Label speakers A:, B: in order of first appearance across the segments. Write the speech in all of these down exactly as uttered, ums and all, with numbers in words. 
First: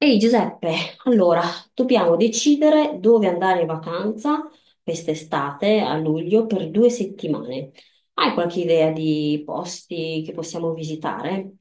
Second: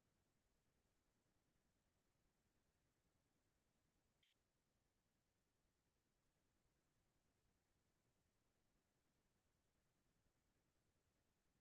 A: Ehi Giuseppe, allora dobbiamo decidere dove andare in vacanza quest'estate a luglio per due settimane. Hai qualche idea di posti che possiamo visitare?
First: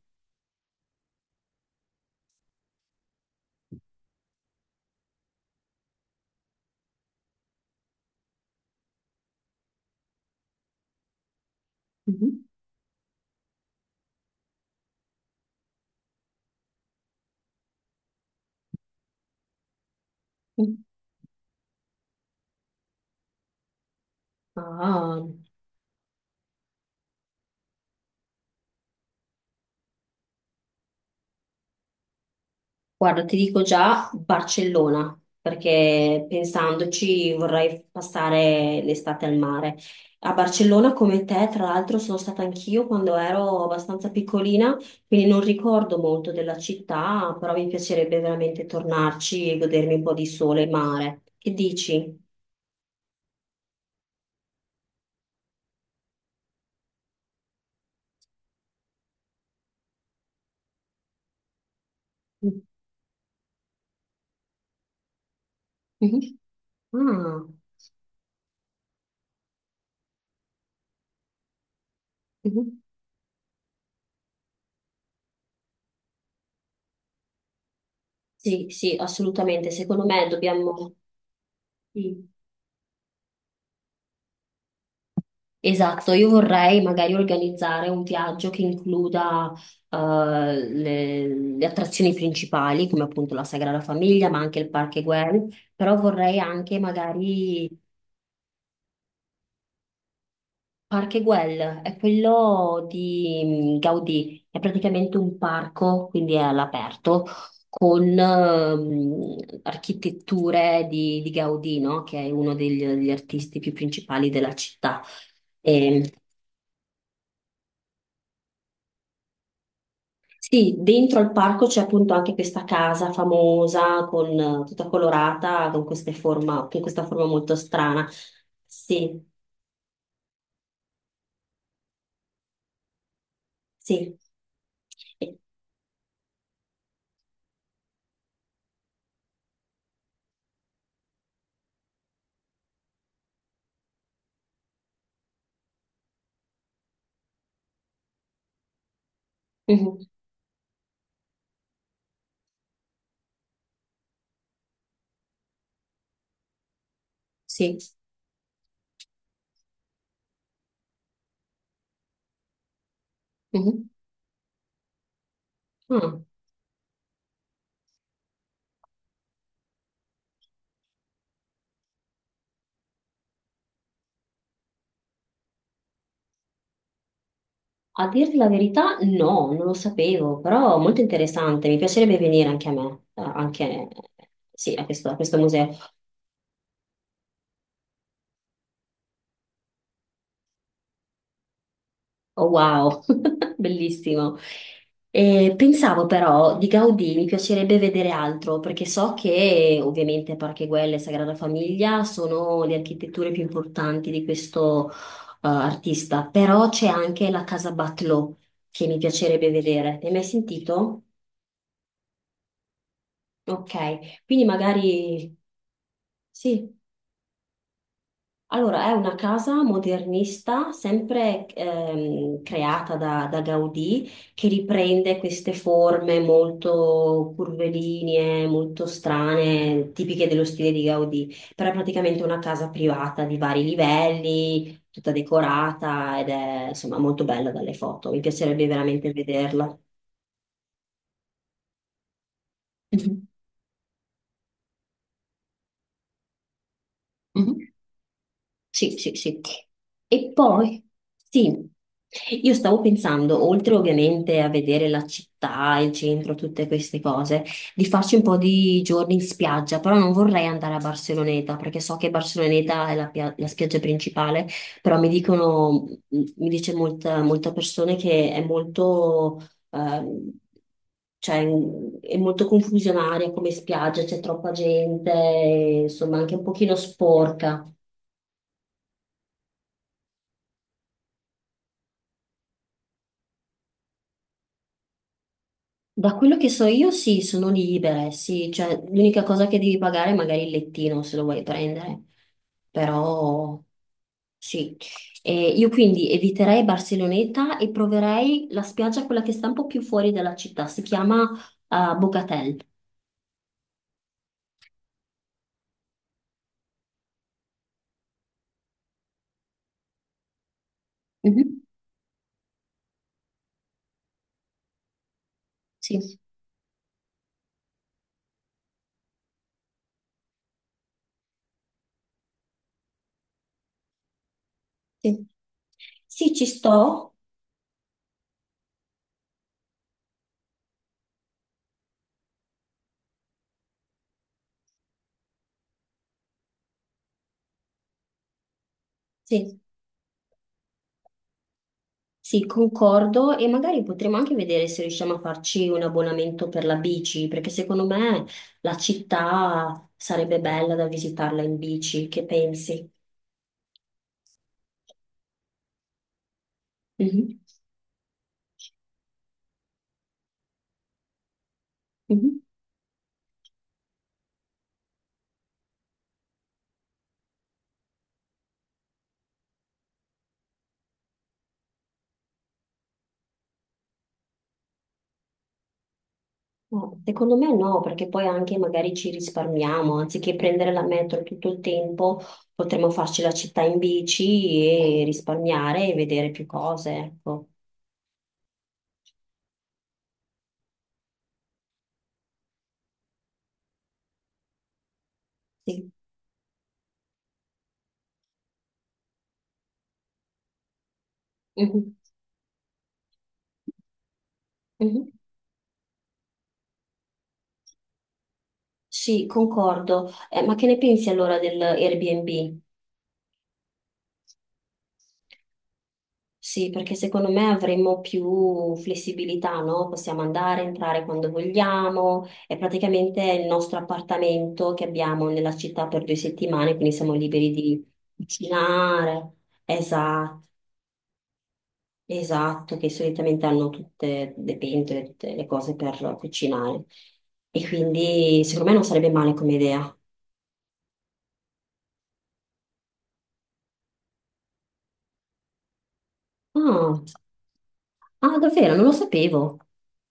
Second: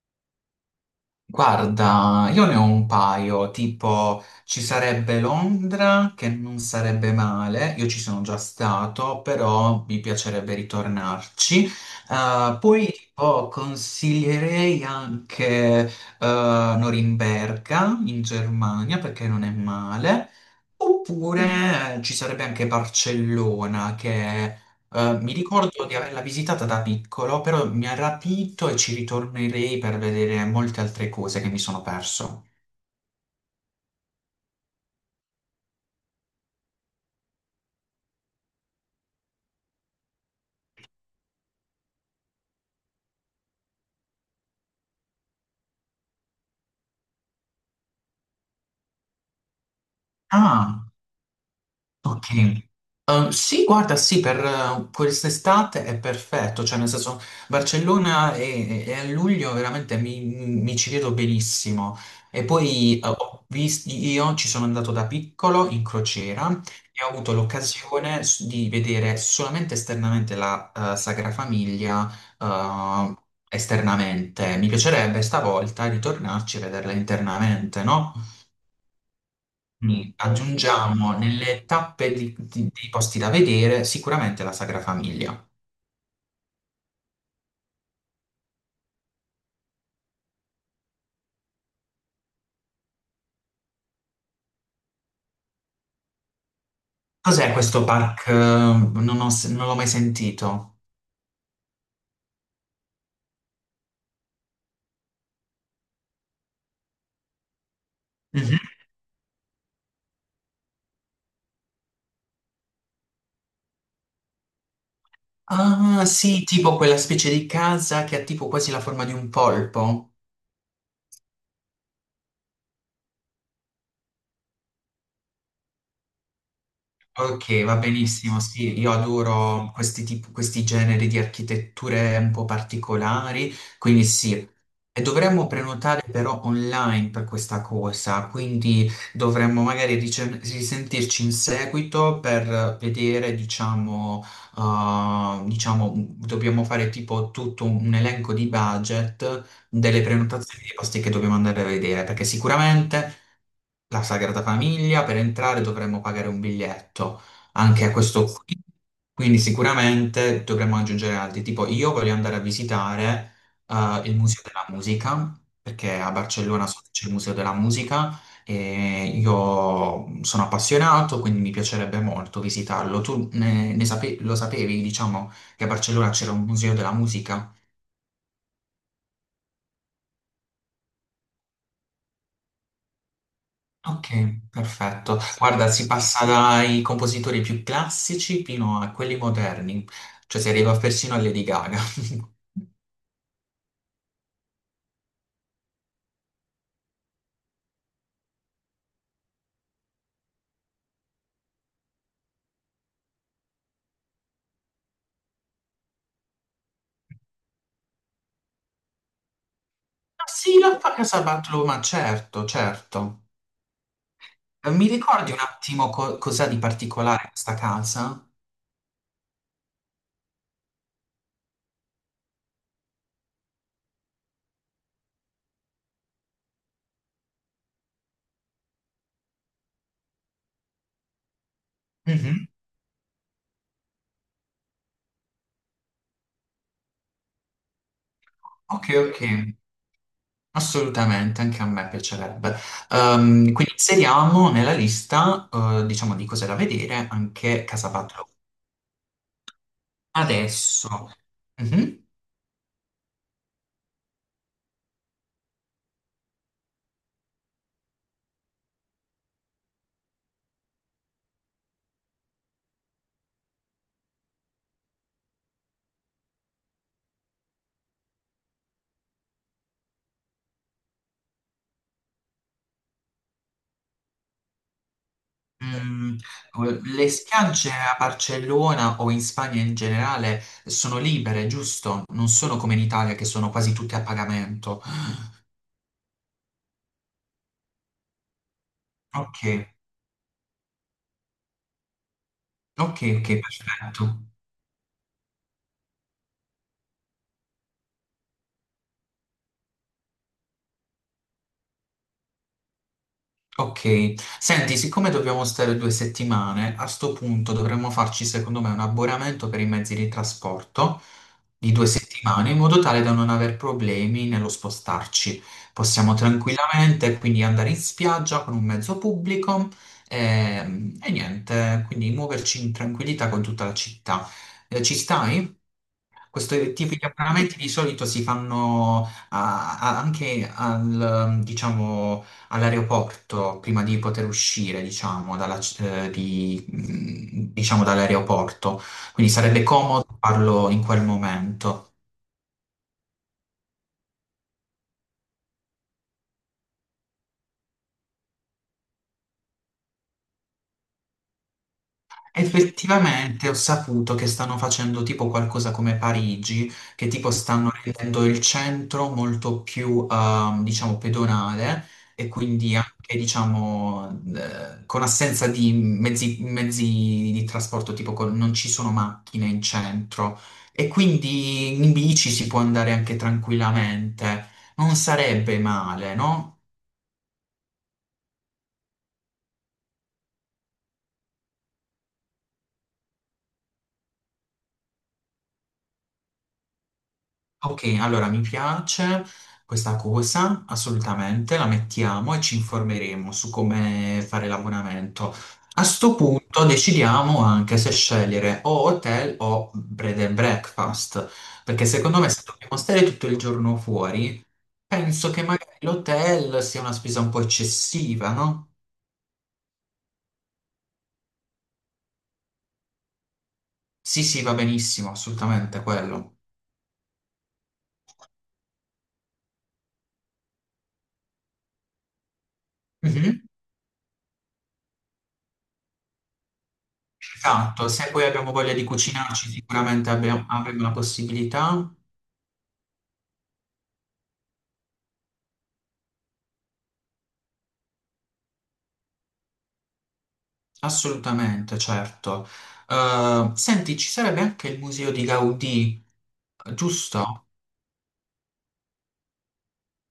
B: Guarda, io ne ho un paio, tipo ci sarebbe Londra che non sarebbe male, io ci sono già stato, però mi piacerebbe ritornarci.
A: Mhm.
B: Eh, poi tipo consiglierei anche eh, Norimberga in Germania perché non è male.
A: Mm.
B: Oppure eh, ci sarebbe anche Barcellona, che eh,
A: Ah.
B: mi ricordo di averla visitata da piccolo, però mi ha rapito e ci ritornerei per vedere molte altre cose che mi sono perso.
A: Guarda, ti dico già Barcellona, perché pensandoci vorrei passare l'estate al mare. A Barcellona, come te, tra l'altro, sono stata anch'io quando ero abbastanza piccolina, quindi non ricordo molto della città, però mi piacerebbe veramente tornarci e godermi un po' di sole e
B: Ah!
A: mare. Che dici?
B: Ok. Eh, sì, guarda, sì, per eh, quest'estate è perfetto, cioè nel senso Barcellona e, e a luglio veramente mi, mi ci vedo benissimo. E poi eh, ho vis- io ci sono andato da piccolo in
A: Mhm,
B: crociera e ho avuto
A: ah,
B: l'occasione s- di vedere solamente esternamente la eh, Sagra Famiglia
A: mhm.
B: eh, esternamente. Mi piacerebbe stavolta ritornarci e vederla internamente, no?
A: Sì, sì, assolutamente. Secondo
B: Quindi
A: me dobbiamo...
B: aggiungiamo nelle tappe
A: sì.
B: di- di- dei posti da vedere sicuramente la Sagra Famiglia.
A: Esatto, io vorrei magari organizzare un viaggio che includa eh, le, le attrazioni principali, come appunto la Sagrada Famiglia, ma anche il Parque Güell, però vorrei anche
B: Cos'è
A: magari
B: questo park? eh, Non ho s- non l'ho mai sentito.
A: Parque Güell, è quello di mm, Gaudì, è praticamente un parco, quindi è all'aperto, con
B: Mhm.
A: ehm, architetture di, di Gaudì, no? Che è uno degli, degli artisti più principali della città.
B: Ah,
A: E
B: sì, tipo quella specie di casa che ha tipo quasi la forma di un polpo.
A: sì, dentro al parco c'è appunto anche questa casa famosa, con, eh, tutta colorata, con queste forma, con questa forma molto
B: Ok, va
A: strana.
B: benissimo, sì, io
A: Sì,
B: adoro questi, tip- questi generi di architetture un po' particolari, quindi
A: sì.
B: sì. E
A: E-
B: dovremmo prenotare però online per questa cosa, quindi dovremmo magari rice- risentirci in seguito per vedere, diciamo, uh, diciamo, dobbiamo fare tipo tutto un elenco di budget
A: mhm,
B: delle prenotazioni dei posti che dobbiamo andare a vedere, perché sicuramente la Sagrada Famiglia, per entrare dovremmo pagare un biglietto,
A: sì.
B: anche questo qui. Quindi sicuramente dovremmo aggiungere altri, tipo io voglio andare a visitare
A: Mhm.
B: eh, il Museo della Musica, perché a
A: Ah,
B: Barcellona so che c'è il Museo della Musica e io sono appassionato, quindi mi piacerebbe molto visitarlo. Tu ne, ne sape- lo sapevi, diciamo, che a Barcellona c'era un Museo della Musica?
A: a dirti la verità, no, non lo sapevo, però molto interessante. Mi piacerebbe venire anche a me, eh, anche
B: Ok,
A: sì, a questo, a
B: perfetto.
A: questo
B: Guarda,
A: museo.
B: si passa dai compositori più classici fino a quelli moderni, cioè si arriva persino a Lady Gaga.
A: Oh, wow, bellissimo. Eh, pensavo però di Gaudì mi piacerebbe vedere altro perché so che ovviamente Parcheguel e Sagrada Famiglia sono le architetture più importanti di questo eh, artista, però c'è anche la Casa Batlló che mi piacerebbe vedere. Ne hai mai
B: Ah, sì, la fa
A: sentito?
B: Casabatlo, ma certo, certo.
A: Ok, quindi
B: Eh, Mi ricordi
A: magari
B: un attimo co- cos'ha di
A: sì.
B: particolare questa casa?
A: Allora, è una casa modernista, sempre ehm, creata da, da Gaudì, che riprende queste forme molto curvilinee, molto strane, tipiche dello stile di Gaudì. Però è praticamente una
B: Mhm.
A: casa privata di vari livelli, tutta decorata ed è insomma molto bella dalle foto. Mi piacerebbe
B: Ok,
A: veramente
B: ok,
A: vederla.
B: assolutamente, anche a me piacerebbe.
A: Mhm,
B: Ehm, quindi inseriamo nella lista, eh, diciamo, di cose da vedere anche
A: mhm.
B: Casabatlo.
A: Sì, sì, sì. E poi,
B: Adesso.
A: sì,
B: Mhm.
A: io stavo pensando, oltre ovviamente a vedere la città, il centro, tutte queste cose, di farci un po' di giorni in spiaggia, però non vorrei andare a Barceloneta, perché so che Barceloneta è la, pia- la spiaggia principale, però mi dicono, mi dice molta, molta persone che è molto... ehm, cioè è molto confusionaria come spiaggia, c'è troppa gente,
B: Mm,
A: insomma anche un pochino
B: le
A: sporca.
B: spiagge a Barcellona o in Spagna in generale sono libere, giusto? Non sono come in Italia che sono quasi tutte a pagamento.
A: Da quello che so io, sì, sono libere, sì, cioè l'unica
B: Ok,
A: cosa che devi pagare è magari il lettino se lo vuoi prendere,
B: ok, ok,
A: però
B: perfetto.
A: sì. E io quindi eviterei Barceloneta e proverei la spiaggia, quella che sta un po' più fuori dalla città, si chiama eh, Bogatel.
B: Ok, senti, siccome dobbiamo stare due settimane, a sto punto dovremmo farci secondo me un abbonamento per i mezzi di trasporto
A: Mhm.
B: di due settimane in modo tale da non aver problemi nello spostarci. Possiamo
A: Sì,
B: tranquillamente quindi andare in spiaggia con un mezzo pubblico, ehm, e, niente, quindi muoverci in tranquillità con tutta la città. Eh, ci
A: sì.
B: stai?
A: Sì, ci
B: Questi tipi di
A: sto,
B: abbonamenti di solito si fanno ah, ah, anche al, diciamo, all'aeroporto prima di poter uscire, diciamo, dalla c- eh, di- mm, diciamo, dall'aeroporto. Quindi
A: sì.
B: sarebbe comodo farlo in quel momento.
A: Sì, concordo e magari potremo anche vedere se riusciamo a farci un abbonamento per la bici, perché secondo me la città sarebbe bella da visitarla in bici, che pensi?
B: Effettivamente ho saputo che stanno facendo tipo qualcosa come Parigi, che tipo
A: Mhm,
B: stanno rendendo il centro molto più, ehm, diciamo, pedonale e
A: mhm.
B: quindi anche, diciamo, eh, con assenza di mezzi, mezzi di trasporto, tipo con- non ci sono macchine in centro e quindi in bici si può andare anche tranquillamente. Non sarebbe male, no?
A: No, secondo me no, perché poi anche magari ci risparmiamo, anziché prendere la metro tutto il tempo, potremmo farci la città in bici e risparmiare e vedere più cose, ecco.
B: Ok, allora mi piace questa cosa, assolutamente, la mettiamo e ci informeremo su come fare l'abbonamento. A
A: Sì.
B: sto punto decidiamo anche se scegliere o hotel o bread and breakfast, perché
A: Mhm,
B: secondo me se dobbiamo stare tutto il giorno fuori,
A: mhm.
B: penso che magari l'hotel sia una spesa un po' eccessiva, no?
A: Sì, concordo. Eh, ma che ne pensi allora dell'Airbnb?
B: Sì, sì, va benissimo, assolutamente quello.
A: Sì, perché secondo me avremmo più flessibilità, no? Possiamo andare, entrare quando vogliamo. È praticamente il
B: Mhm.
A: nostro appartamento che abbiamo nella città per due settimane, quindi siamo liberi
B: Esatto,
A: di
B: se poi abbiamo voglia di
A: cucinare.
B: cucinarci, sicuramente
A: Esatto,
B: abbiamo- avremo la possibilità.
A: esatto, che solitamente hanno tutte le pentole, tutte le cose per cucinare. E quindi secondo me non sarebbe male come idea.
B: Assolutamente, certo. Eh, senti, ci sarebbe anche il museo di Gaudì,
A: Ah,
B: giusto?
A: ah, davvero, non lo sapevo.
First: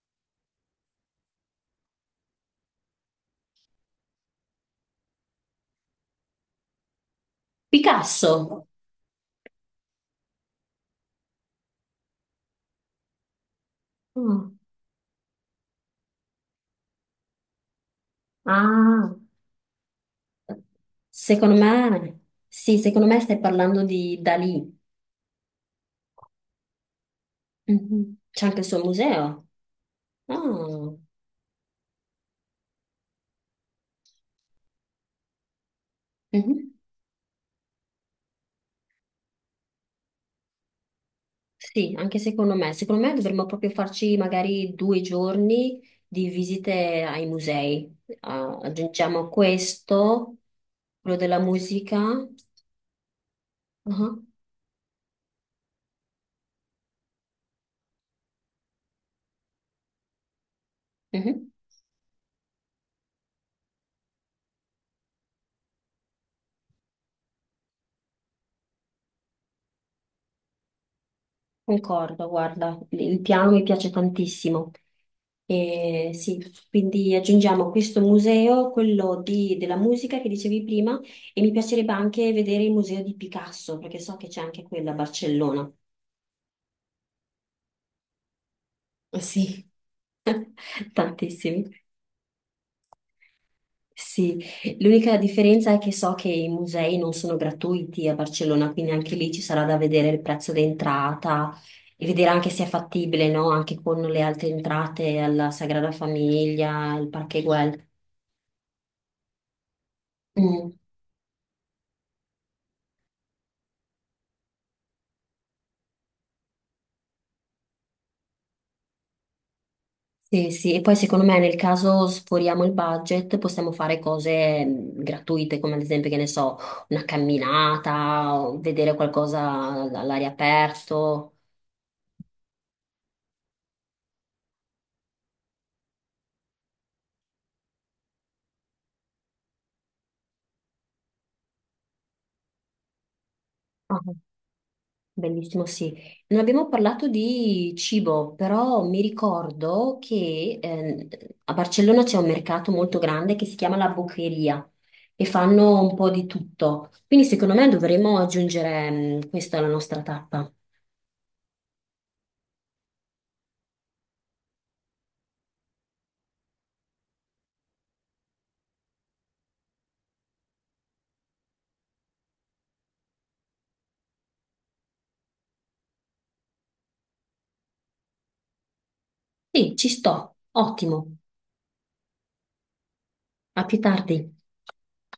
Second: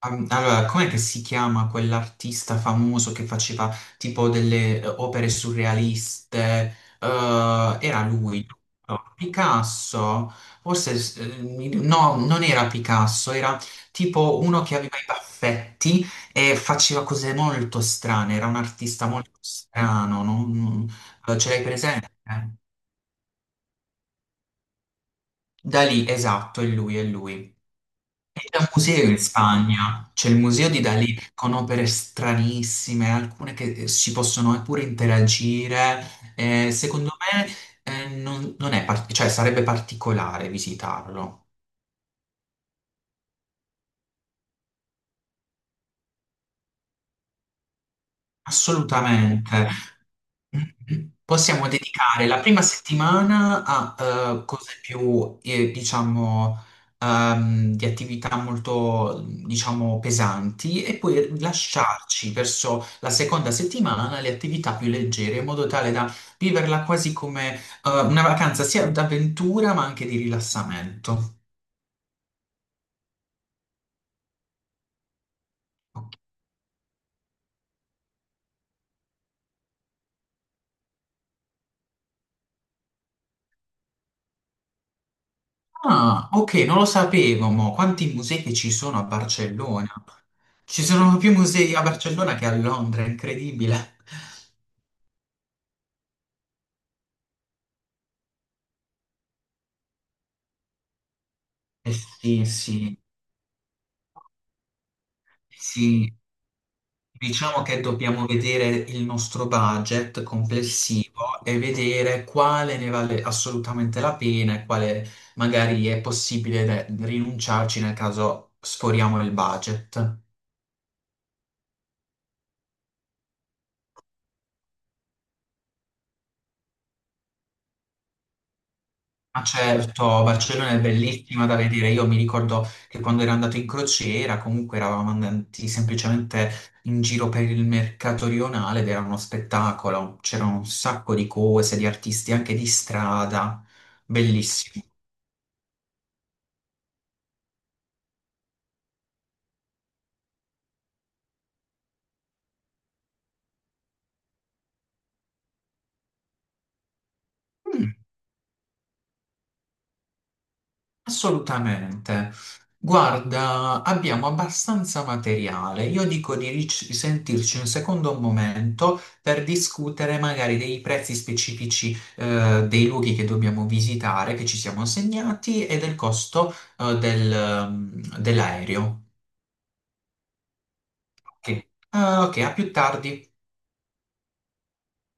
B: Am- Allora, com'è che si chiama quell'artista famoso che faceva tipo delle eh, opere surrealiste? Eh, era lui, giusto?
A: Picasso.
B: Picasso? Forse, s- eh, mi- no, non era Picasso, era tipo
A: Ah.
B: uno che aveva i baffetti e faceva cose molto strane, era un artista
A: Ah.
B: molto strano, non... non- eh, ce
A: Secondo
B: l'hai presente?
A: me, sì, secondo me stai parlando di Dalì.
B: Dalì, esatto, è lui, è lui.
A: Mhm. C'è
B: E
A: anche il
B: da
A: suo
B: museo in
A: museo.
B: Spagna, c'è il
A: Ah,
B: museo di Dalì con opere stranissime, alcune che eh, si possono pure interagire. Eh,
A: mhm.
B: secondo me eh, non, non è, par- cioè, sarebbe particolare visitarlo.
A: Sì, anche secondo me. Secondo me dovremmo proprio farci magari due giorni di visite ai musei. Ah, aggiungiamo
B: Assolutamente.
A: questo, quello della
B: Possiamo
A: musica.
B: dedicare la prima settimana
A: Ah,
B: a eh, cose più, eh, diciamo, ehm, di attività molto, diciamo, pesanti e poi
A: mhm.
B: lasciarci verso la seconda settimana le attività più leggere, in modo tale da viverla quasi come eh, una vacanza sia d'avventura ma anche di rilassamento.
A: Concordo, guarda, il piano mi piace tantissimo. E
B: Ok.
A: sì, quindi aggiungiamo questo museo, quello di- della musica che dicevi prima, e mi piacerebbe anche vedere il museo di Picasso, perché so che c'è anche quello a Barcellona.
B: Ah, ok, non lo sapevo, ma quanti musei che ci sono a
A: Sì.
B: Barcellona? Ci sono più
A: Tantissimi.
B: musei a Barcellona che a Londra, è incredibile.
A: Sì, l'unica differenza è che so che i musei non sono gratuiti a Barcellona, quindi anche lì ci sarà da vedere il prezzo d'entrata
B: Eh
A: e vedere
B: sì,
A: anche se è
B: sì,
A: fattibile, no? Anche con le altre entrate alla Sagrada
B: sì.
A: Famiglia, il Parque
B: Diciamo che
A: Güell.
B: dobbiamo vedere il nostro budget
A: Mm.
B: complessivo e vedere quale ne vale assolutamente la pena e quale magari è possibile de- rinunciarci nel caso sforiamo il budget.
A: Sì, sì, e poi secondo me nel caso sforiamo il budget possiamo fare cose mh, gratuite, come ad esempio, che ne so, una camminata, o vedere
B: Ma
A: qualcosa
B: certo,
A: all'aria
B: Barcellona è
A: aperto.
B: bellissima da vedere. Io mi ricordo che quando ero andato in crociera, comunque eravamo andati semplicemente in giro per il mercato rionale ed era uno spettacolo. C'erano un sacco di cose, di artisti anche di strada.
A: Ah,
B: Bellissimo.
A: bellissimo, sì. Non abbiamo parlato di cibo, però mi ricordo che ehm, a Barcellona c'è un mercato molto grande che si chiama La Boqueria e fanno un po' di tutto. Quindi secondo me
B: Mm.
A: dovremmo aggiungere mh, questa alla nostra tappa.
B: Assolutamente. Guarda, abbiamo abbastanza materiale. Io dico di ric- risentirci un secondo momento per discutere magari dei prezzi specifici eh, dei luoghi che dobbiamo visitare, che ci siamo segnati, e del costo eh, del, ehm, dell'aereo.
A: Sì, ci sto, ottimo.
B: Ok, ah, ok, a più tardi.
A: A più tardi.